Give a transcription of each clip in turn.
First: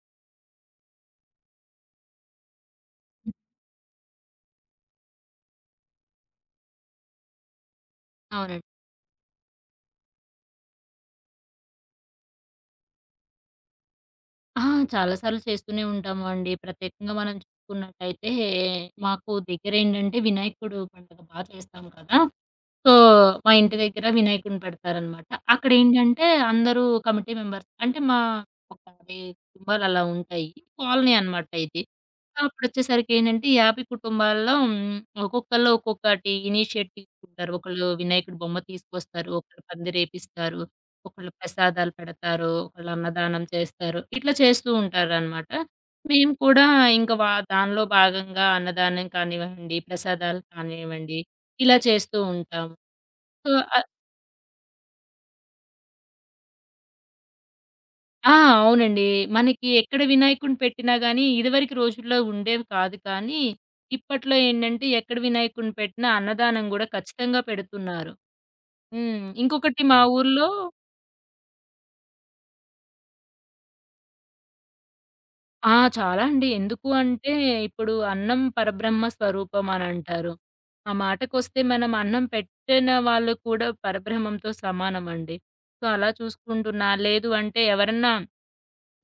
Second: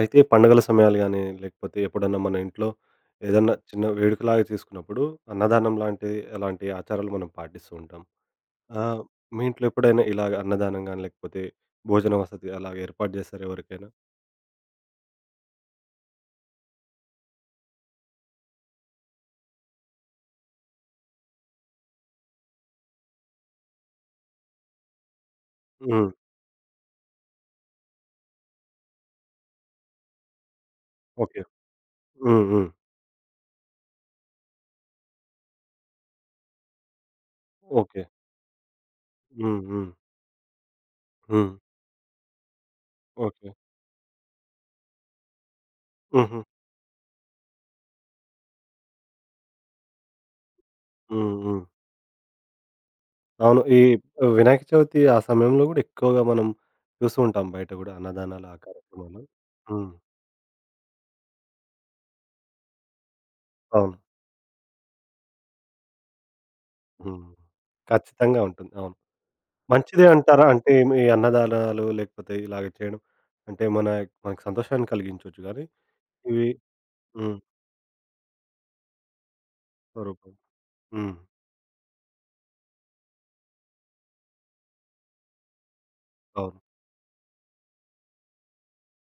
అయితే పండుగల సమయాలు గానీ, లేకపోతే ఎప్పుడన్నా మన ఇంట్లో ఏదన్నా చిన్న వేడుకలాగా చేసుకున్నప్పుడు అన్నదానం లాంటి అలాంటి ఆచారాలు మనం పాటిస్తూ ఉంటాం. అవునండి. ఆహ్, మీ ఇంట్లో ఎప్పుడైనా ఇలాగ అన్నదానం గాని, లేకపోతే భోజన వసతి అలాగ ఏర్పాటు చేశారా ఎవరికైనా? ఆ! చాలా సార్లు చేస్తూనే ఉంటామండి. ప్రత్యేకంగా మనం చూసుకున్నట్టయితే, మాకు దగ్గరేంటంటే వినాయకుడు పండుగ బా చేస్తాం కదా! సో, మా ఇంటి దగ్గర వినాయకుడిని పెడతారనమాట. హ్మ్. అక్కడేంటంటే అందరూ కమిటీ మెంబర్స్ అంటే మా ఒక 50 కుటుంబాలు అలా ఉంటాయి. Colony okay. అనమాట ఇది. హ్మ్. హ్మ్. అప్పుడొచ్చేసరికి ఏంటంటే 50 కుటుంబాల్లో ఒక్కొక్కళ్ళు ఒక్కొక్కటి ఇనిషియేట్ తీసుకుంటారు. ఒకళ్ళు ఓకే. వినాయకుడి బొమ్మ తీసుకొస్తారు. ఒకళ్ళు హ్మ్. హ్మ్. పందిరేపిస్తారు. ఒకళ్ళు హ్మ్. ప్రసాదాలు పెడతారు. ఒకళ్ళు అన్నదానం ఓకే. చేస్తారు. ఇట్లా చేస్తూ ఉంటారనమాట. మేము హుహు. కూడా ఇంక దానిలో భాగంగా అన్నదానం కానివ్వండి, ప్రసాదాలు కానివ్వండి హ్మ్. హ్మ్. ఇలా చేస్తూ ఉంటాము. సో, అవును. ఈ ఆహ్, వినాయక చవితి ఆ సమయంలో గూడా ఎక్కువగా మనం చూస్తూ ఉంటాం బయట గూడా ఆ! అన్నదానాలు ఆ అవునండి. కార్యక్రమాలు. మనకి హ్మ్. ఎక్కడ వినాయకుడిని పెట్టినా గానీ, ఇదివరకు రోజుల్లో ఉండేవి కాదు కానీ, అవును. ఇప్పట్లో ఏంటంటే ఎక్కడ వినాయకుడిని పెట్టినా అన్నదానం గూడా హ్మ్. ఖచ్చితంగా పెడుతున్నారు. ఖచ్చితంగా ఉంటుంది. అవును. హ్మ్. ఇంకొకటి మా మంచిదే అంటారా? ఊర్లో అంటే మీ అన్నదానాలు లేకపోతే ఇలాగ చేయడం. అంటే మన మనకు సంతోషాన్ని కలిగించొచ్చు గానీ చాలా అండి. ఇవి ఎందుకు అంటే హ్మ్. ఇప్పుడు అన్నం పరబ్రహ్మ స్వరూపం అనంటారు. స్వరూపం. ఆ హ్మ్. మాటకొస్తే మనం అన్నం పెట్టిన వాళ్ళు కూడా పరబ్రహ్మంతో సమానమండి. సో, అలా అవును. చూసుకుంటున్నా లేదు అంటే ఎవరన్నా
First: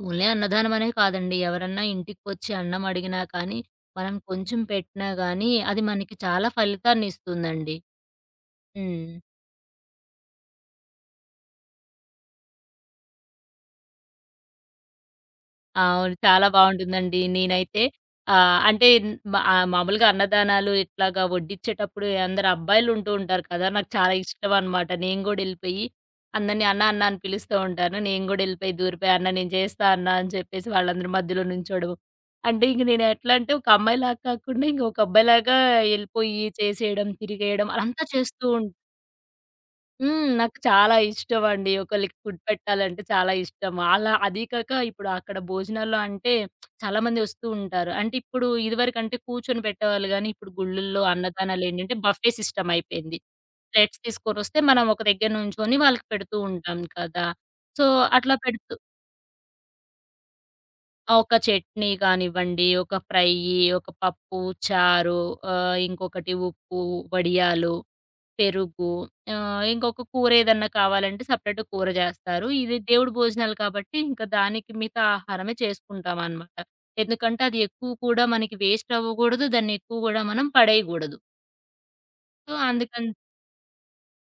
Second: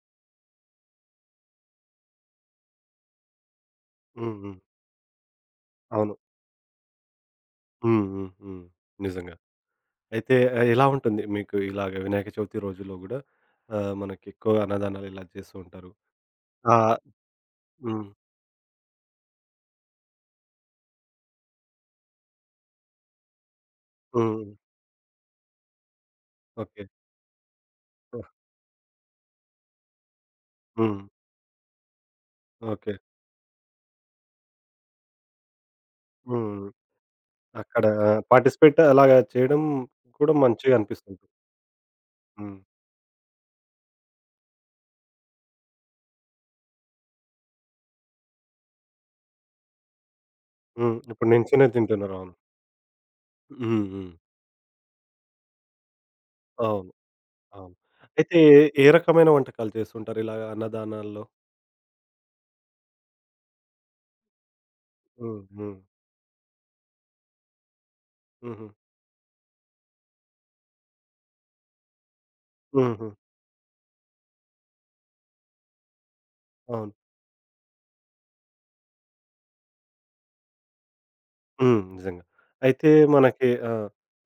ఓన్లీ అన్నదానం అనే కాదండి. ఎవరన్నా ఇంటికొచ్చి అన్నం అడిగినా కానీ, మనం హ్మ్. హ్మ్. కొంచెం పెట్టినా గానీ, అది మనకి అవును. చాలా ఫలితాన్నిస్తుందండి. హ్మ్. హ్మ్. హ్మ్. హ్మ్. నిజంగా. అయితే ఎలా ఉంటుంది మీకు ఇలాగ వినాయక చవితి రోజుల్లో గూడా మనకి ఎక్కువ అన్నదానాలు ఇలా చేస్తూ ఉంటారు. అవును. చాలా ఆ! బావుంటుందండి. నేనైతే హ్మ్. ఆహ్, అంటే మా ఆహ్, మామూలుగా అన్నదానాలు ఇట్లాగా వడ్డిచ్చేటప్పుడు అందరు అబ్బాయిలుంటూ ఉంటారు కదా! నాకు చాలా హ్మ్. ఇష్టమనమాట. నేను గూడా ఎళ్ళిపోయి అందరిని అన్న, ఓకే. అన్న అని పిలుస్తూ ఉంటాను. నేను గూడా ఎళ్ళిపోయి దూరిపోయి అన్న నేను చేస్తా అన్న అని చెప్పేసి హ్మ్. వాళ్ళందరి మధ్యలో నుంచోవడం. అంటే ఇంక ఓకే. నేను ఎట్లా అంటే ఒక అమ్మాయిలాగా కాకుండా ఇంకొక అబ్బాయిలాగా ఎళ్ళిపోయి హ్మ్. చేసేయడం, తిరిగేయడం అక్కడ అదంతా చేస్తూ ఉంటా. పార్టిసిపేట్ అలాగా చేయడం హ్మ్. కూడా నాకు మంచిగా చాలా అనిపిస్తుంది. ఇష్టమండి. ఒకళ్ళకి ఫుడ్ హ్మ్. పెట్టాలంటే చాలా ఇష్టం. అలా అదీ కాక ఇప్పుడు అక్కడ భోజనాల్లో అంటే చాలా మంది వస్తూ ఉంటారు. అంటే ఇప్పుడు ఇదివరకంటే కూర్చొని పెట్టేవాళ్ళు గానీ, ఇప్పుడు హ్మ్. గుళ్ళల్లో ఇప్పుడు నించొనే అన్నదానాలేంటంటే తింటున్నారు. బఫే అవును. సిస్టమ్ అయిపోయింది. హ్మ్. ప్లేట్స్ హ్మ్. తీసుకొనొస్తే మనం ఒక దగ్గర నుంచొని వాళ్ళకి పెడుతూ ఉంటాం అవును. కదా! అవును. సో, అట్లా అయితే ఏ పెడుతూ ఏ రకమైన వంటకాలు చేస్తుంటారు ఇలాగ అన్నదానాల్లో? ఒక చట్నీ కానివ్వండి, ఒక ఫ్రయ్యి, ఒక పప్పు, చారు హ్మ్. హ్మ్. ఇంకొకటి ఉప్పు, వడియాలు హుహు. పెరుగు ఇంకొక కూర ఏదన్నా కావాలంటే సెపరేట్ కూర జేస్తారు. ఇది హుహు. దేవుడి భోజనాలు కాబట్టి ఇంకా దానికి మిగతా ఆహారమే చేసుకుంటామనమాట. అవును. ఎందుకంటే అది ఎక్కువ కూడా మనకి వేస్ట్ అవ్వకూడదు. దాన్ని ఎక్కువ గూడా మనం పడేయగూడదు. హ్మ్. నిజంగా. సో, అయితే అందుకని మనకి ఆ!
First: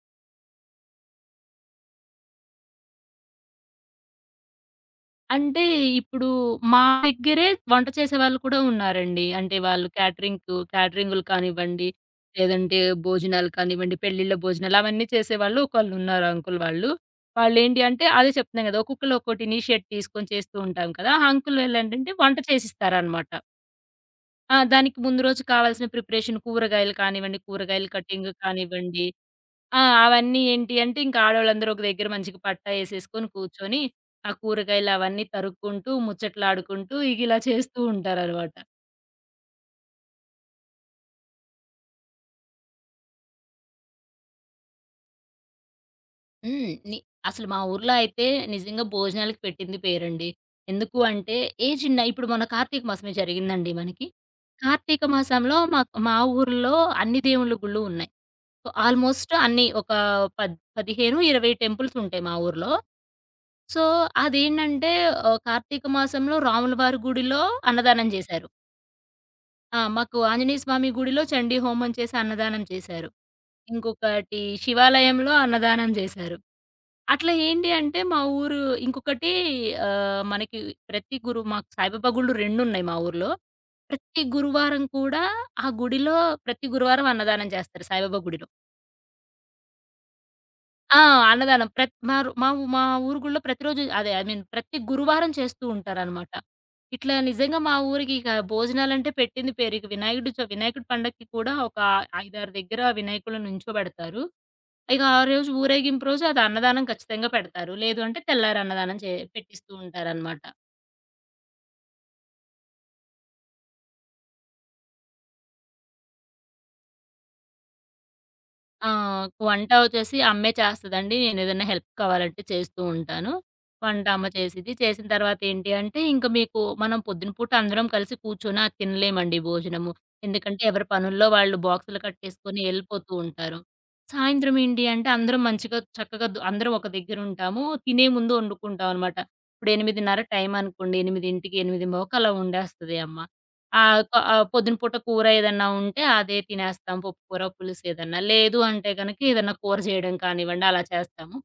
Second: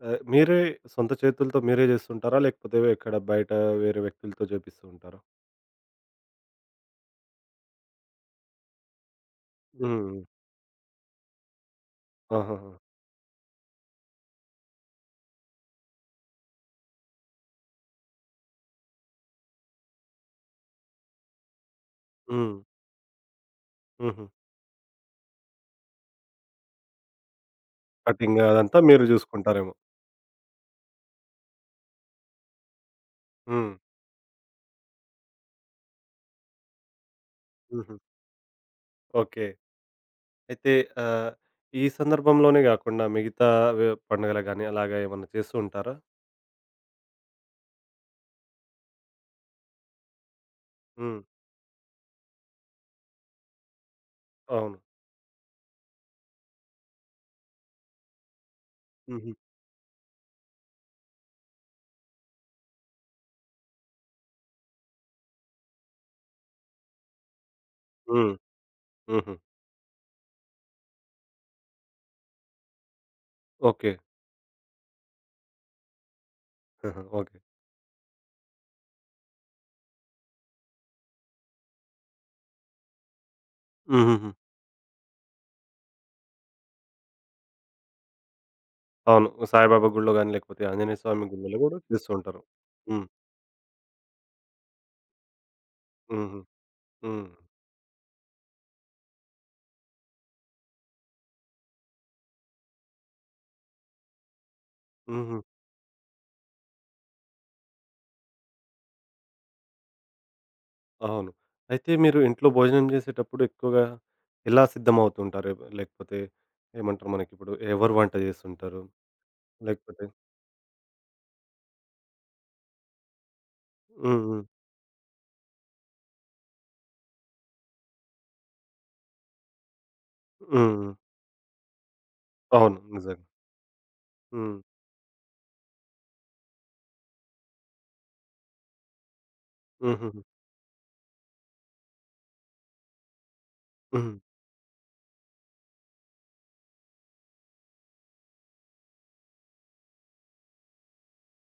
ఆహ్, మీరే సొంత చేతులతో మీరే చేస్తుంటారా? లేకపోతే ఎక్కడ బయట వేరే వ్యక్తులతో చేపిస్తూ ఉంటారా? అంటే ఇప్పుడు మా దగ్గరే వంట చేసేవాళ్ళు కూడా ఉన్నారండి. అంటే వాళ్ళు హ్మ్. క్యాటరింగులు కానివ్వండి, ఆహాహా! లేదంటే భోజనాలు కానివ్వండి, పెళ్ళిళ్ళ భోజనాలు అవన్నీ చేసేవాళ్ళు ఒకళ్ళున్నారు అంకుల్ వాళ్ళు. వాళ్ళేంటి అంటే అదే చెప్తున్నాను గదా! ఒక్కొక్కళ్ళు ఒక్కోటి ఇనిషియేట్ తీసుకొని చేస్తూ ఉంటాం కదా! ఆ అంకుల్ వీళ్ళేంటంటే వంట హ్మ్. చేసిస్తారనమాట. హుహు. దానికి ముందు రోజు కావాల్సిన ప్రిపరేషన్ కూరగాయలు కానివ్వండి, కూరగాయలు కటింగ్ కటింగ్ అదంతా కానివ్వండి మీరు చూసుకుంటారేమో. అవన్నీ ఏంటి అంటే, ఇంక ఆడోళ్ళందరూ ఒక దగ్గర మంచిగా పట్టా యేసేసుకొని హ్మ్. కూర్చొని, ఆ కూరగాయలవన్నీ తరుక్కుంటూ, ముచ్చట్లాడుకుంటూ ఇగిలా చేస్తూ హుహు. ఉంటారనమాట. ఓకే. అయితే ఆహ్, ఈ సందర్భంలోనే గాకుండా మిగతా పండుగలకు గాని అలాగా ఏమన్నా చేస్తూ ఉంటారా? హ్మ్. ని అసలు మా ఊర్లో అయితే నిజంగా భోజనాలకి పెట్టింది పేరండి. ఎందుకు హ్మ్. అంటే, ఏ చిన్న ఇప్పుడు మొన్న కార్తీక మాసమే జరిగిందండి మనకి. అవును. కార్తీక మాసంలో మా ఊర్లో అన్ని దేవుళ్ళ గుళ్ళు ఉన్నాయి. సో, ఆల్మోస్ట్ హుహు. అన్నీ ఒక 15, 20 టెంపుల్సుంటాయి మా ఊర్లో. సో, అదేంటంటే కార్తీక మాసంలో రాముల వారి గుడిలో అన్నదానం హ్మ్. జేశారు. హుహు. మాకు ఆంజనేయ స్వామి గుడిలో చండీ హోమం చేసి అన్నదానం చేశారు. ఓకే. ఇంకొకటి శివాలయంలో అన్నదానం జేశారు. ఆహా! అట్లా ఓకే. ఏంటి అంటే మా ఊరు ఇంకొకటి మనకి ప్రతి గురు మాకు సాయిబాబా గుళ్ళు 2 ఉన్నాయి మా ఊర్లో. ప్రతి హుహుహు. గురువారం కూడా ఆ గుడిలో ప్రతి గురువారం అన్నదానం జేస్తారు సాయిబాబా గుడిలో. అవును. సాయిబాబా గుడిలో గాని, లేకపోతే ఆ! ఆంజనేయ స్వామి గుళ్ళలో అన్నదానం. గూడా ప్రత్ చేస్తూ మా రు ఉంటారు. మా ఊ మా హ్మ్. ఊరు గుళ్ళో ప్రతిరోజు అదే ఐ మీన్ ప్రతి గురువారం చేస్తూ ఉంటారనమాట. హుహు. ఇట్లా హ్మ్. నిజంగా మా ఊరికి ఇక భోజనాలంటే పెట్టింది పేరు. ఇక వినాయకుడు చ వినాయకుడి పండక్కి కూడా ఒక 5, 6 దగ్గర వినాయకుడిని నుంచోబెడతారు. ఇక ఆ హుహు. రోజు ఊరేగింపు రోజు అది అన్నదానం ఖచ్చితంగా పెడతారు. లేదు అంటే తెల్లారి అన్నదానం చే పెట్టిస్తూ ఉంటారనమాట. అవును. అయితే మీరు ఇంట్లో భోజనం జేసేటప్పుడు ఎక్కువగా ఎలా సిద్ధమవుతూ ఉంటారు? లేకపోతే ఏమంటారు మనకిప్పుడు ఎవరు వంట జేస్తుంటారు? ఆ! వంట లేకపోతే వచ్చేసి అమ్మే చేస్తదండి. నేనేదైనా హెల్ప్ కావాలంటే చేస్తూ ఉంటాను. వంట హ్మ్. అమ్మ హ్మ్. చేసిద్ది. చేసిన తర్వాత ఏంటి అంటే, ఇంక మీకు మనం పొద్దున పూట అందరం కలిసి కూర్చొని అది తినలేమండి భోజనము. ఎందుకంటే, హ్మ్. ఎవరి హ్మ్. పనుల్లో వాళ్ళు బాక్సులు కట్టేసుకొని అవును. ఎళ్ళిపోతూ నిజంగా. ఉంటారు. సాయంత్రం హ్మ్. ఏంటి అంటే, అందరం మంచిగా చక్కగా దు అందరం ఒక దగ్గరుంటాము. తినే ముందు వండుకుంటామనమాట. ఇప్పుడు 8:30 హుహుహు. టైం అనుకోండి, 8:00కి, 8:30కి అలా వండేస్తది అమ్మ. హ్మ్. పొద్దున పూట కూర ఏదన్నా ఉంటే అదే తినేస్తాం. పప్పు కూర, పులుసు ఏదన్నా. లేదు అంటే గనక ఏదన్నా కూర చేయడం కానివ్వండి అలా చేస్తాము.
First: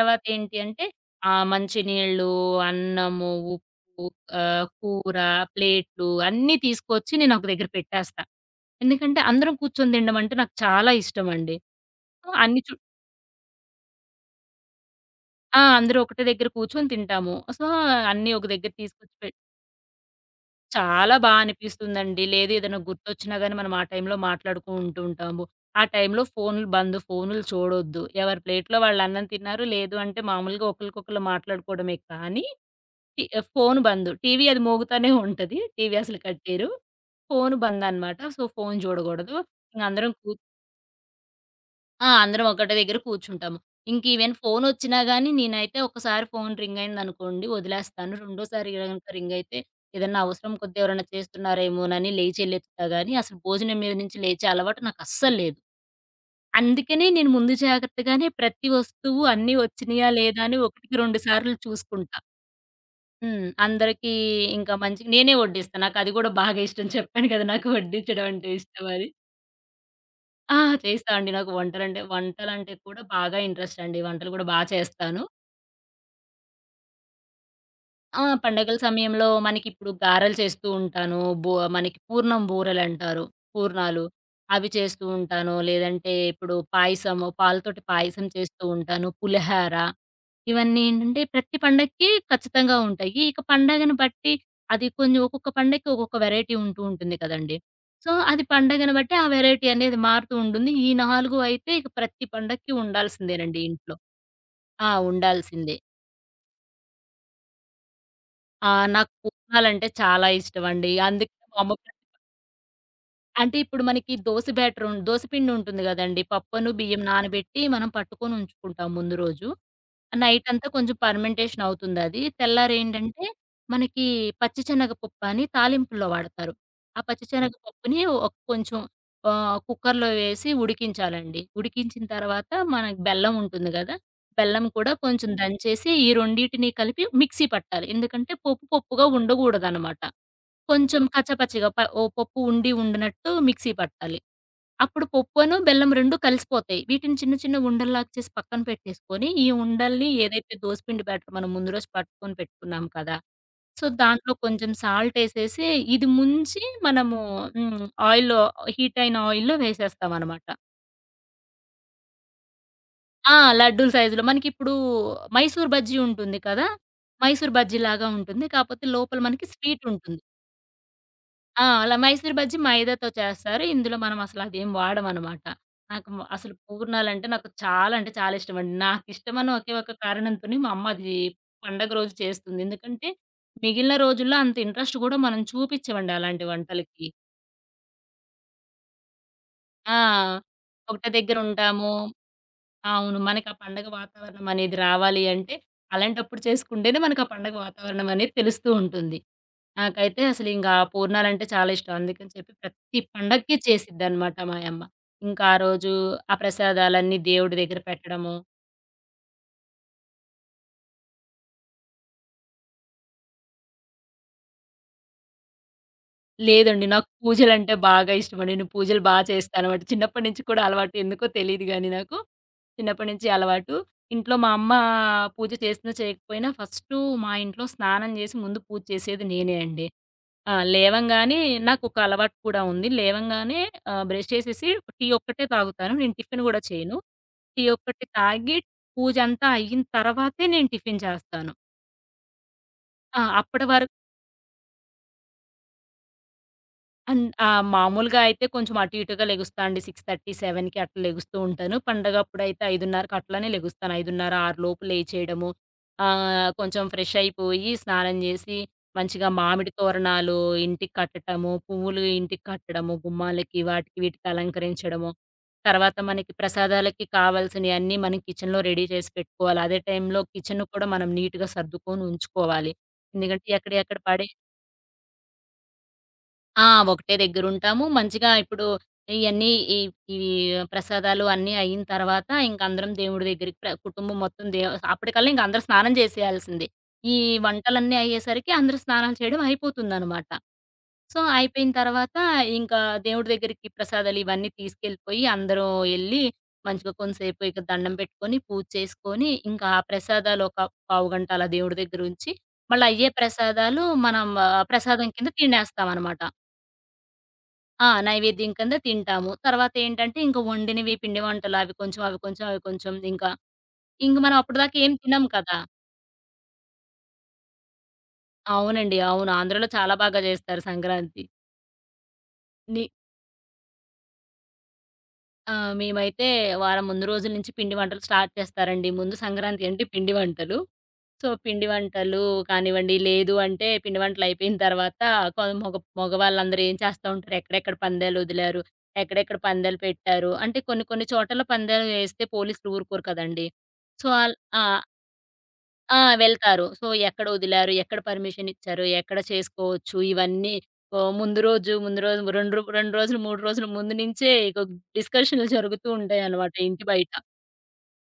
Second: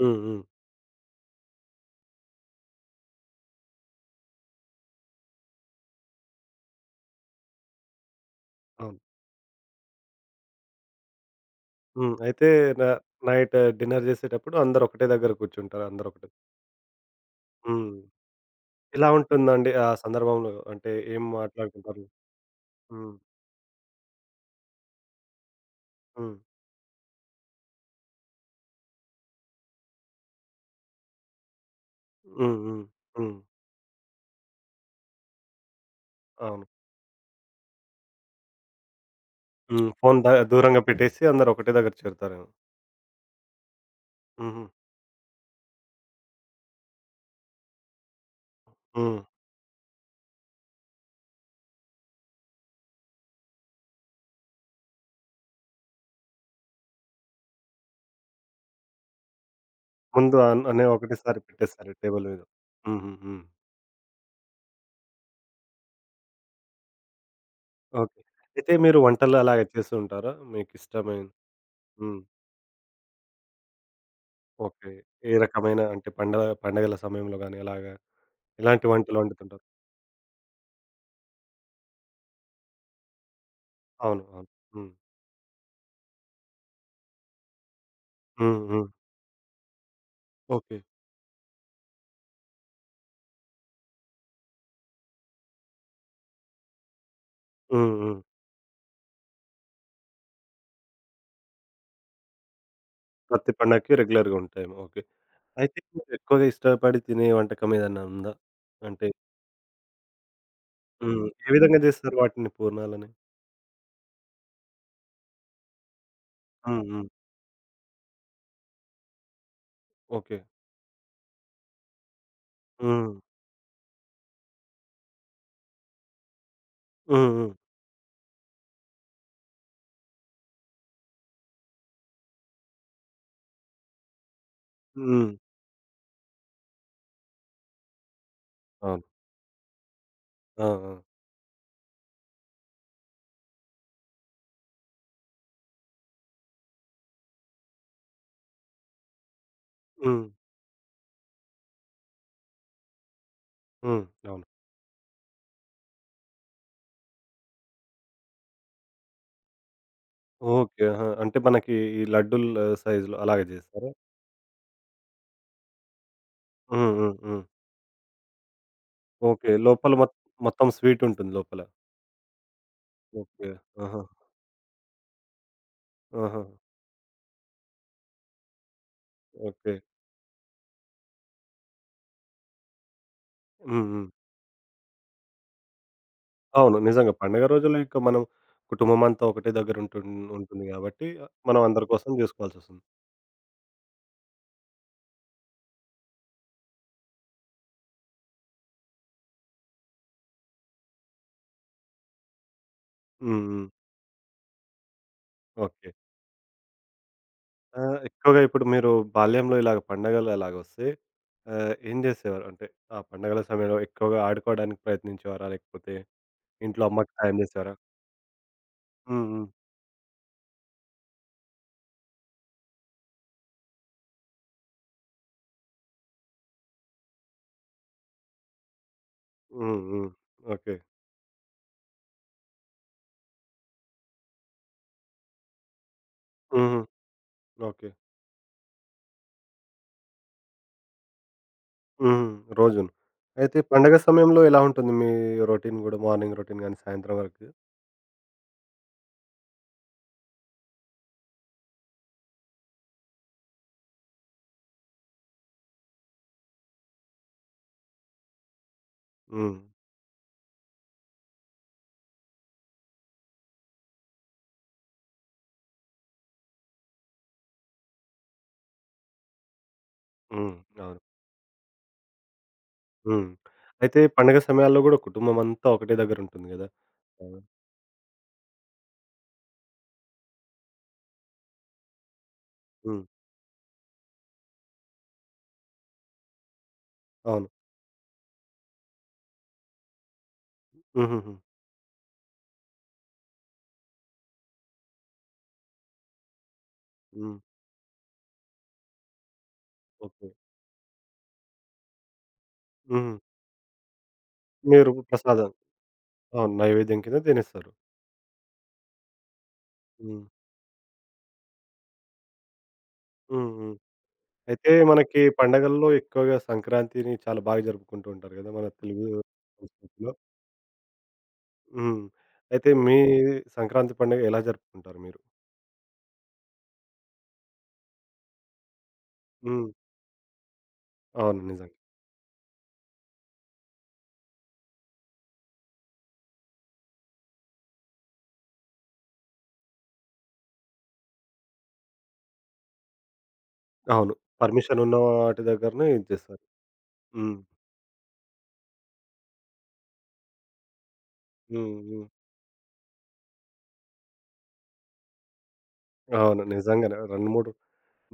హ్మ్. హ్మ్. ఏంటి అంటే మంచినీళ్ళు, అన్నము, ఉప్పు, కూర, ప్లేట్లు అన్నీ తీసుకొచ్చి నేను ఒక దగ్గర పెట్టేస్తా. అవును. ఎందుకంటే అందరం కూర్చొని తినడం అంటే నాకు చాలా ఇష్టమండి. హ్మ్. సో, అయితే అన్ని చు న నైట్ డిన్నర్ జేసేటప్పుడు అందరూ ఒకటే దగ్గర ఆ! కూర్చుంటారు. అందరూ అందరూ ఒకటే ఒకటే దగ్గర కూర్చొని తింటాము. సో, హ్మ్. అన్నీ ఒక దగ్గర ఎలా తీసుకొచ్చి పె ఉంటుందండి ఆ సందర్భంలో? అంటే చాలా ఏం బా మాట్లాడుకుంటారు? అనిపిస్తుందండి. లేదు ఏదైనా హ్మ్. గుర్తొచ్చినా గాని మనం ఆ టైంలో మాట్లాడుకుంటూ ఉంటాము. ఆ టైంలో హ్మ్. ఫోనులు బంద్. ఫోనులు చూడొద్దు. ఎవరి ప్లేట్‌లో వాళ్ళు అన్నం తిన్నారు. లేదు అంటే మామూలుగా ఒకళ్ళకొకళ్ళు మాట్లాడుకోవడమే కానీ హ్మ్. హ్మ్. టి హ్మ్. ఫోను బంద్. టీవీ అది మోగుతానే ఉంటది. టీవీ అసలు కట్ అవును. చేయరు. ఫోను బంద్ అనమాట. సో, ఫోను చూడకూడదు. ఇంగ హ్మ్. అందరం ఫోను కు దూరంగా పెట్టేసి అందరూ ఒకటే దగ్గర ఆ! అందరం చేరుతారేమో. ఒకటే దగ్గర కూర్చుంటాము. ఇంక ఈవెన్ హుహు. ఫోనొచ్చినా గానీ నేనైతే ఒకసారి ఫోను రింగయిందనుకోండి వదిలేస్తాను. రెండోసారి గనక హ్మ్. రింగయితే ఏదన్నా అవసరం కొద్దీ ఎవరైనా చేస్తున్నారేమోనని లేచెళ్ళెత్తుతా గానీ అసలు భోజనం మీద నుంచి లేచే అలవాటు నాకస్సలు లేదు. అందుకనే నేను ముందు జాగ్రత్తగానే ప్రతి వస్తువు అన్నీ వచ్చినయా ముందు లేదా అని అనే ఒకటికి రెండు ఒకటేసారి సార్లు పెట్టేస్తారు చూసుకుంటా. టేబుల్ మీద. హుహు. హ్మ్. హ్మ్. అందరికీ ఇంకా మంచిగా నేనే వడ్డిస్తా. నాకది గూడా బాగా ఇష్టం. చెప్పాను కదా! నాకు ఓకే. వడ్డించడం అంటే అయితే మీరు ఇష్టమని. వంటలు అలాగే చేస్తూ ఉంటారా? ఆ! చేస్తా మీకిష్టమైన అండి. నాకు వంటలంటే హ్మ్. వంటలంటే కూడా బాగా ఇంట్రెస్ట్ అండి. వంటలు కూడా బా ఓకే. చేస్తాను. ఏ రకమైన అంటే పండగల సమయంలో గాని అలాగా పండగల ఎలాంటి వంటలు సమయంలో వండుతుంటారు? మనకిప్పుడు గారెలు చేస్తూ ఉంటాను. మనకి పూర్ణం బూరెలంటారు. పూర్ణాలు. అవును. అవును. అవి హ్మ్. చేస్తూ ఉంటాను. లేదంటే ఇప్పుడు పాయసము, పాలతోటి పాయసం హ్మ్. చేస్తూ హ్మ్. ఉంటాను. పులిహార. ఓకే. ఇవన్నీ ఏంటంటే ప్రతి పండక్కి ఖచ్చితంగా ఉంటాయి. ఇక పండగను బట్టి అది కొంచెం ఒక్కొక్క పండక్కి ఒక్కొక్క వేరైటీ ఉంటూ ఉంటుంది కదండీ! హ్మ్. సో, హ్మ్. అది పండగను బట్టి ఆ వేరైటీ అనేది మారుతూ ఉంటుంది. ఈ 4 అయితే ఇక ప్రతి పండక్కి ప్రతి ఉండాల్సిందేనండి ఇంట్లో. పండగకి రెగ్యులర్‌గా ఉంటాయేమో. ఓకే. ఉండాల్సిందే. అయితే మీరెక్కువగా ఇష్టపడి తినే వంటకం ఏదన్నా ఉందా? ఆ! అంటే నాకు పూర్ణాలంటే చాలా ఇష్టమండి. హ్మ్. అందుకే ఏ మా అమ్మ విధంగా జేస్తారు వాటిని పూర్ణాలని? అంటే ఇప్పుడు మనకి దోస బ్యాటర్ ఉం దోస పిండి ఉంటుంది గదండీ! పప్పును, హ్మ్. బియ్యం హ్మ్. నానబెట్టి మనం పట్టుకొని ఉంచుకుంటాం ముందు రోజు. ఓకే. నైట్ అంతా కొంచెం ఫర్మెంటేషన్ అవుతుందది. హ్మ్. తెల్లారేంటంటే మనకి పచ్చి శనగపప్పు అని తాలింపుల్లో వాడతారు. ఆ పచ్చి హ్మ్. హ్మ్. శనగపప్పుని ఒక కొంచెం కుక్కర్‌లో వేసి ఉడికించాలండి. ఉడికించిన తర్వాత మనకి బెల్లం ఉంటుంది గదా! బెల్లం కూడా కొంచెం హ్మ్. దంచేసి ఈ రెండిటిని కలిపి మిక్సీ పట్టాలి. ఎందుకంటే పప్పు అవును. పప్పుగా ఉండగూడదనమాట. ఆ! ఆ! కొంచెం కచ్చాపచ్చిగా ప ఓ పప్పు ఉండి ఉండనట్టు మిక్సీ పట్టాలి. అప్పుడు పప్పును, బెల్లం 2 కలిసిపోతాయి. వీటిని చిన్న చిన్న ఉండల్లాగా చేసి పక్కన పెట్టేసుకొని, ఈ ఉండల్ని హ్మ్. ఏదైతే దోసపిండి బ్యాటర్ మనం ముందు రోజు పట్టుకొని పెట్టుకున్నాం కదా! సో, హ్మ్. దాంట్లో అవును. కొంచెం సాల్టేసేసి, ఇది ముంచి మనము హ్మ్. ఆయిల్‌లో హీట్ అయిన ఆయిల్‌లో వేసేస్తామనమాట. ఓకే. ఆహా! అంటే మనకి ఈ లడ్డూల సైజులో ఆ! అలాగే లడ్డూల జేస్తారా? సైజులో. మనకిప్పుడు మైసూర్ బజ్జీ ఉంటుంది కదా! హ్మ్. హ్మ్. హ్మ్. మైసూర్ బజ్జీ లాగా ఉంటుంది. కాపోతే లోపల మనకి ఓకే. లోపల మొత్ స్వీటుంటుంది. మొత్తం స్వీట్ ఉంటుంది లోపల. ఆ! అలా మైసూర్ బజ్జీ మైదాతో ఓకే. చేస్తారు. ఇందులో ఆహా! మనం అసలు అదేం వాడమనమాట. నాకు మ ఆహా! అసలు పూర్ణాలంటే నాకు చాలా అంటే చాలా ఇష్టమండి. నాకిష్టమని ఒకే ఓకే. ఒక కారణంతోనే మా అమ్మ అది పండగ రోజు చేస్తుంది. ఎందుకంటే హ్మ్. మిగిలిన హ్మ్. రోజుల్లో అంత ఇంట్రెస్ట్ గూడా మనం చూపిచ్చమండి అలాంటి అవును. వంటలకి. నిజంగా పండగ రోజుల్లో ఇంకా మనం కుటుంబమంతా ఒకటే దగ్గర ఆ! ఉంటుంది ఒకటే గాబట్టి, మనం అందరి దగ్గరుంటాము. కోసం జేసుకోవాల్సొస్తుంది. అవును. మనకి ఆ పండగ వాతావరణం అనేది రావాలి అంటే అలాంటప్పుడు చేసుకుంటేనే మనకు ఆ పండగ వాతావరణం అనేది తెలుస్తూ ఉంటుంది. నాకైతే అసలింకా పూర్ణాలంటే చాలా ఇష్టం. అందుకని చెప్పి ప్రతి హ్మ్. పండక్కి హ్మ్. చేసిద్దనమాట మాయమ్మ. ఇంకా ఆ ఓకే. రోజు ఆ ప్రసాదాలన్నీ దేవుడి దగ్గర పెట్టడము. ఎక్కువగా ఇప్పుడు మీరు బాల్యంలో ఇలాగ పండగలు అలాగొస్తే ఏం జేసేవారు? అంటే ఆ పండగల సమయంలో ఎక్కువగా ఆడుకోవడానికి ప్రయత్నించేవారా? లేకపోతే ఇంట్లో లేదండి నాకు అమ్మకి సాయం పూజలంటే జేసేవారా? బాగా ఇష్టమండి. నేను పూజలు బా హ్మ్. హ్మ్. చేస్తానమాట. చిన్నప్పటి నుంచి కూడా అలవాటు ఎందుకో తెలీదు గానీ నాకు. చిన్నప్పటి నుంచి అలవాటు. ఇంట్లో మా అమ్మ పూజ చేసినా చేయకపోయినా ఫస్టు మా ఇంట్లో స్నానం జేసి ముందు పూజ చేసేది నేనే హ్మ్. అండి. హ్మ్. ఓకే. లేవంగానే నాకొక అలవాటు కూడా ఉంది. లేవంగానే బ్రష్ చేసేసి టీ ఒక్కటే తాగుతాను. నేను టిఫిన్ గూడా హుహు. చేయను. Tea okay. ఒక్కటి తాగి పూజంతా అయిన తర్వాతే నేను టిఫిన్ చేస్తాను. హుహు. రోజును. అయితే అప్పటి వరకు పండగ సమయంలో ఎలా ఉంటుంది మీ రొటీన్ గూడా? మార్నింగ్ రొటీన్ గాని, సాయంత్రం అన్ వరకు? ఆ! మామూలుగా అయితే కొంచెం అటు ఇటుగా లెగుస్తా అండి. 6:30, 7కి అట్లా లెగుస్తూ ఉంటాను. పండగప్పుడైతే 5:30కి అట్లనే లెగుస్తాను. 5:30, 6 లోపు లేచేయడము. కొంచెం ఫ్రెష్ అయిపోయి, స్నానం జేసి, మంచిగా హ్మ్. మామిడి తోరణాలు ఇంటికి కట్టటము, పువ్వులు ఇంటికి కట్టడము, గుమ్మాలకి, వాటికి వీటికి అలంకరించడము. తర్వాత మనకి ప్రసాదాలకి కావాల్సినయన్నీ మనం కిచెన్‌లో రెడీ చేసి పెట్టుకోవాలి. అదే టైంలో హ్మ్. కిచెన్ కూడా అవును. మనం నీట్‌గా సర్దుకొని ఉంచుకోవాలి. హ్మ్. ఎందుకంటే ఎక్కడెక్కడ అయితే పడే పండగ సమయాల్లో గూడా కుటుంబమంతా ఒకటే దగ్గరుంటుంది ఆ! గదా! ఒకటే అవును. దగ్గరుంటాము. మంచిగా ఇప్పుడు ఇయన్నీ ఈ ఇవి ప్రసాదాలు అన్నీ అయిన తర్వాత ఇంకందరం హ్మ్. దేవుడి దగ్గరికి ప్ర కుటుంబం మొత్తం అప్పటికల్లా ఇంక అందరూ స్నానం చేసేయాల్సిందే. ఈ అవును. వంటలన్నీ అయ్యేసరికి అందరూ స్నానాలు చేయడం అయిపోతుందనమాట. సో, హుహుహు. అయిపోయిన తర్వాత ఇంకా దేవుడి దగ్గరికి ప్రసాదాలు ఇవన్నీ తీసుకెళ్ళిపోయి అందరూ ఎళ్లి మంచిగా హ్మ్. కొంతసేపు ఇక దండం పెట్టుకొని, పూజ చేసుకొని, ఇంకా ఆ ఓకే. ప్రసాదాలు ఒక పావుగంట అలా దేవుడి దగ్గరుంచి, మళ్ళా అయ్యే హుహు. ప్రసాదాలు మనం మీరు ప్రసాదం కింద ప్రసాదం. తినేస్తామనమాట. అవును. నైవేద్యం కింద తినేస్తారు. ఆ! నైవేద్యం కింద తింటాము. తర్వాతేంటంటే, హ్మ్. ఇంక వండినవి పిండి వంటలు అవి కొంచెం, అవి కొంచెం, అవి కొంచెం ఇంకా. హ్మ్. హ్మ్. ఇంక మనం అయితే అప్పటిదాకా ఏం మనకి తినం కదా! పండగల్లో ఎక్కువగా సంక్రాంతిని చాలా బాగా జరుపుకుంటూ ఉంటారు గదా! మన అవునండి. తెలుగు అవును. ఆంధ్రలో చాలా సంస్కృతిలో. బాగా జేస్తారు సంక్రాంతి. హ్మ్. అయితే ని మీ సంక్రాంతి పండుగ ఎలా జరుపుకుంటారు మీరు? ఆ! మేమైతే వారం ముందు రోజుల నుంచి పిండి వంటలు స్టార్ట్ చేస్తారండి. ముందు సంక్రాంతి హ్మ్. అంటే పిండి వంటలు. సో, అవును. పిండి నిజంగా. వంటలు కానివ్వండి, లేదు అంటే పిండి వంటలు అయిపోయిన తర్వాత కొ మగ మగవాళ్ళందరూ ఏం చేస్తా ఉంటారు, ఎక్కడెక్కడ పందాలొదిలారు, ఎక్కడెక్కడ పందాలు పెట్టారు. అంటే కొన్ని కొన్ని చోట్లలో పందాలు వేస్తే పోలీసులు ఊరుకోరు కదండీ! సో, అవును. ఆల్ ఆ! పర్మిషన్ ఉన్న వాటి దగ్గరనే ఆ! ఇది చేస్తారు. వెళ్తారు. సో, ఎక్కడ హ్మ్. వదిలారు, ఎక్కడ పర్మిషన్ ఇచ్చారు, ఎక్కడ చేసుకోవచ్చు ఇవన్నీ హ్మ్. ముందు హ్మ్. రోజు 2 రోజులు, 3 రోజులు ముందు నుంచే ఇక డిస్కషన్‌లు జరుగుతూ అవును. ఉంటాయన్నమాట ఇంటి నిజంగానే బయట. 2, 3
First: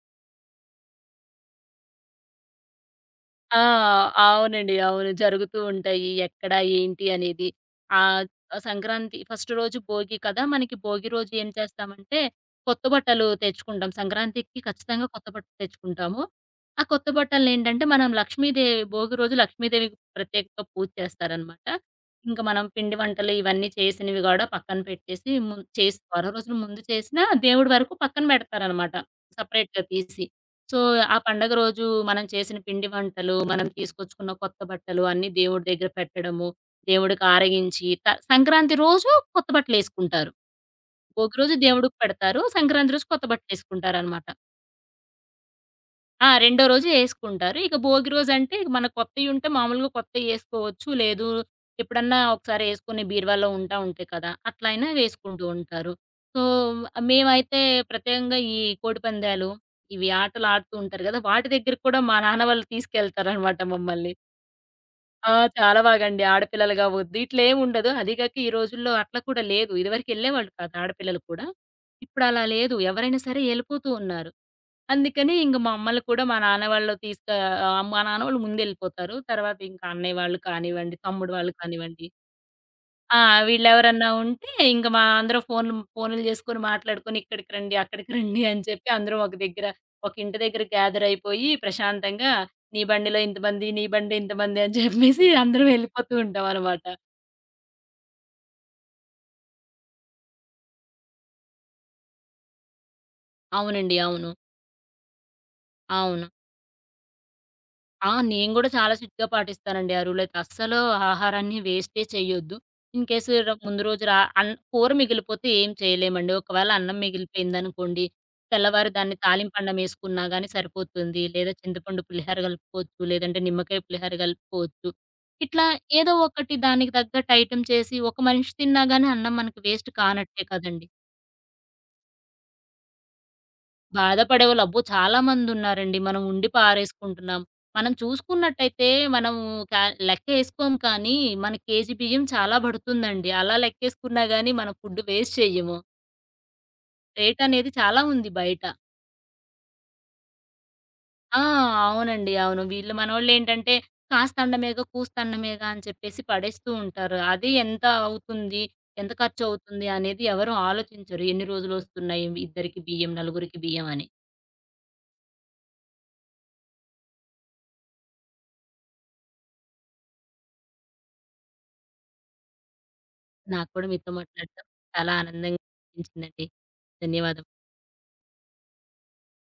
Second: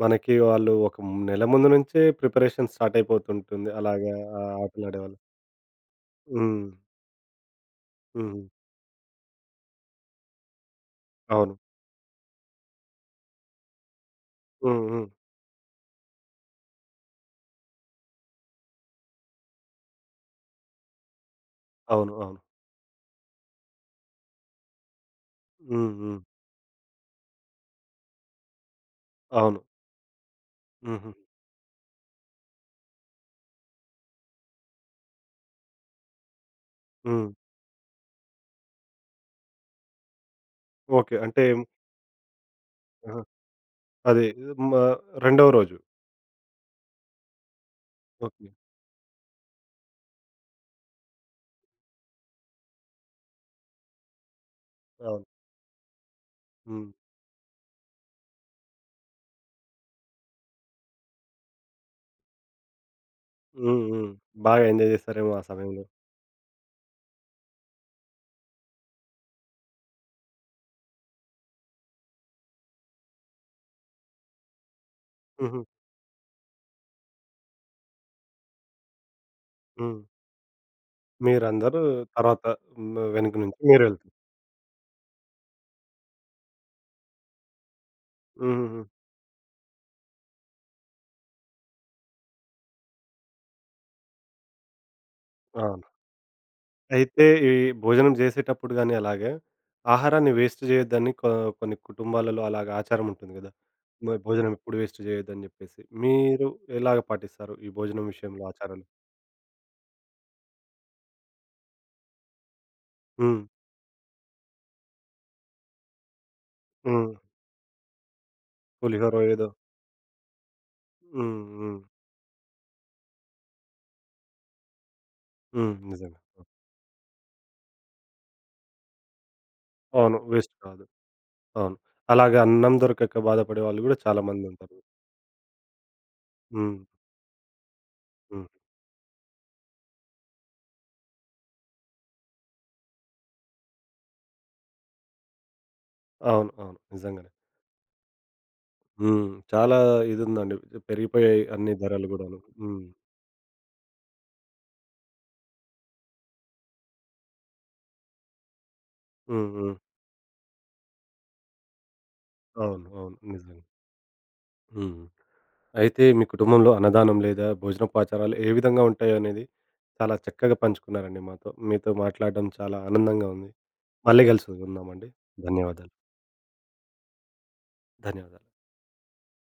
మనకి వాళ్ళు ఒక నెల ముందు నుంచే ప్రిపరేషన్ స్టార్ట్ ఆ! అయిపోతుంటుంది. అలాగా ఆ అవునండి. అవును. ఆటలాడేవాళ్ళు. జరుగుతూ ఉంటాయి. ఎక్కడ, హ్మ్. ఏంటి అనేది. ఆహ్, హ్మ్. సంక్రాంతి ఫస్ట్ రోజు భోగి కదా! మనకి భోగి రోజు ఏం అవును. చేస్తామంటే, కొత్త బట్టలు తెచ్చుకుంటాం. సంక్రాంతికి హ్మ్. ఖచ్చితంగా హ్మ్. కొత్త బట్టలు తెచ్చుకుంటాము. ఆ కొత్త బట్టలనేంటంటే, మనం లక్ష్మీదేవి భోగి రోజు లక్ష్మీదేవికి ప్రత్యేకంగా పూజ చేస్తారనమాట. అవును. అవును. ఇంక మనం పిండి వంటలు ఇవన్నీ చేసినవి గూడా పక్కన పెట్టేసి, హ్మ్. చేసి హ్మ్. వారం రోజుల ముందు చేసినా దేవుడి వరకు పక్కన పెడతారనమాట. అవును. సెపరేట్‌గా తీసి. సో, హుహు. ఆ పండగ రోజు మనం చేసిన పిండి వంటలు, మనం తీసుకొచ్చుకున్న కొత్త బట్టలు అన్నీ దేవుడి దగ్గర పెట్టడము, దేవుడికి హ్మ్. ఆరగించి సంక్రాంతి రోజు కొత్త బట్టలేసుకుంటారు. ఓకే. భోగి అంటే రోజు దేవుడికి పెడతారు. సంక్రాంతి రోజు ఆహా! కొత్త అదే బట్టలేసుకుంటారనమాట. మ రెండవ రోజు. ఆ! రెండో రోజు యేసుకుంటారు. ఇక భోగి ఓకే. రోజంటే ఇక మన కొత్తయుంటే మామూలుగా కొత్తయి యేసుకోవచ్చు. లేదు ఎప్పుడన్నా ఒకసారి యేసుకొని బీరువాలో ఉంటాయి కదా! అట్లా అయినా అవును. వేసుకుంటూ ఉంటారు. సో, హ్మ్. మేమైతే ప్రత్యేకంగా ఈ కోడిపందాలు, ఇవి ఆటలు ఆడుతూ ఉంటారు గదా! వాటి దగ్గరికి కూడా మా నాన్న వాళ్ళు తీసుకెళ్తారనమాట హ్మ్. హ్మ్. మమ్మల్ని. బాగా ఎంజాయ్ ఆ! చేశారేమో ఆ చాలా సమయంలో. బాగండి. ఆడపిల్లలుగా వద్దు ఇట్లేముండదు. అది కాక ఈ రోజుల్లో అట్లా కూడా లేదు. ఇదివరకెళ్ళేవాళ్ళు కాదు ఆడపిల్లలు కూడా. ఇప్పుడలా లేదు. ఎవరైనా సరే యెళ్ళిపోతూ ఉన్నారు. అందుకని ఇంక హుహు. మా అమ్మలు కూడా మా నాన్న వాళ్ళు మా నాన్న వాళ్ళు ముందెళ్ళిపోతారు. తర్వాత ఇంకా హ్మ్. అన్నయ్య వాళ్ళు కానివ్వండి, తమ్ముడు వాళ్ళు మీరందరూ కానివ్వండి తర్వాత హ్మ్. ఆ! వెనక నుంచి వీళ్ళెవరన్నా మీరెళ్తారు. ఉంటే ఇంక మా అందరం ఫోనులు చేసుకొని మాట్లాడుకొని ఇక్కడికి రండి, అక్కడికి రండి అని హుహుహు. చెప్పి అందరం ఒక దగ్గర ఒక ఇంటి దగ్గర గ్యాదర్ అయిపోయి ప్రశాంతంగా నీ బండిలో ఇంతమంది, నీ బండిలో ఇంతమంది అని చెప్పేసి అందరం అవును. వెళ్ళిపోతూ ఉంటామనమాట. అయితే ఈ భోజనం చేసేటప్పుడు గాని అలాగే ఆహారాన్ని వేస్ట్ చేయొద్దని కొన్ని కుటుంబాలలో అలాగా ఆచారం ఉంటుంది గదా! అవునండి. మరి అవును. భోజనం ఎప్పుడు వేస్ట్ చేయొద్దని జెప్పేసి. అవును. మీరు ఎలాగ పాటిస్తారు ఈ భోజనం ఆ! విషయంలో నేను గూడా ఆచారాలు? చాలా స్ట్రిక్ట్‌గా పాటిస్తానండి ఆ రూల్ అయితే. అస్సలు ఆహారాన్ని వేస్టే చెయ్యొద్దు. ఇన్ కేస్ హ్మ్. ర ముందు రోజు రా అన్ కూర మిగిలిపోతే ఏం చేయలేమండి. ఒకవేళ అన్నం హ్మ్. మిగిలిపోయిందనుకోండి, తెల్లవారి పులిహోర దాన్ని ఏదో తాలింపన్నమేసుకున్నా గానీ సరిపోతుంది. హ్మ్. లేదా హ్మ్. చింతపండు పులిహోర కలుపుకోవచ్చు. లేదంటే నిమ్మకాయ పులిహోర కలుపుకోవచ్చు. ఇట్లా హ్మ్. ఏదో నిజంగా. ఒకటి దానికి తగ్గట్టు ఐటెమ్ చేసి ఒక మనిషి తిన్నా గానీ అన్నం మనకి వేస్ట్ అవును. కానట్టే వేస్ట్ కాదు. కదండీ! అవును. అలాగే అన్నం దొరకక బాధపడే వాళ్ళు గూడా చాలా బాధపడేవాళ్ళు మందుంటారు. అబ్బో! చాలామందున్నారండి. మనం ఉండి హ్మ్. పారేసుకుంటున్నాం. మనం హ్మ్. చూసుకున్నట్టయితే మనము కా లెక్కేసుకోం కానీ, మన కేజీ బియ్యం చాలా పడుతుందండి. అలా లెక్కేసుకున్నా గాని మనం ఫుడ్ వేస్ట్ చెయ్యము. అవును. అవును. నిజంగానే. రేటనేది చాలా ఉంది బయట. హ్మ్. చాలా ఇదుందండి. ఆ! పెరిగిపోయాయి అన్ని ధరలు అవునండి. గూడాను. అవును. హ్మ్. వీళ్ళు మనోళ్ళేంటంటే, కాస్తన్నమేగా, కూస్తన్నమేగా అని చెప్పేసి పడేస్తూ ఉంటారు. అది ఎంత అవుతుంది? ఎంత హ్మ్. హ్మ్. ఖర్చవుతుంది? అనేది ఎవరు ఆలోచించరు. ఎన్ని రోజులొస్తున్నాయి ఇద్దరికి అవును. బియ్యం, అవును. నలుగురికి నిజంగా. బియ్యం అని. హ్మ్. అయితే మీ కుటుంబంలో అన్నదానం లేదా భోజనపు ఆచారాలు ఏ విధంగా ఉంటాయనేది చాలా చక్కగా పంచుకున్నారండి మాతో. మీతో మాట్లాడడం చాలా ఆనందంగా ఉంది. నాకు కూడా మీతో మళ్ళీ మాట్లాడడం గలుసుకుందామండి. చాలా ఆనందంగా ధన్యవాదాలు. అనిపించిందండి. ధన్యవాదం. ధన్యవాదాలు.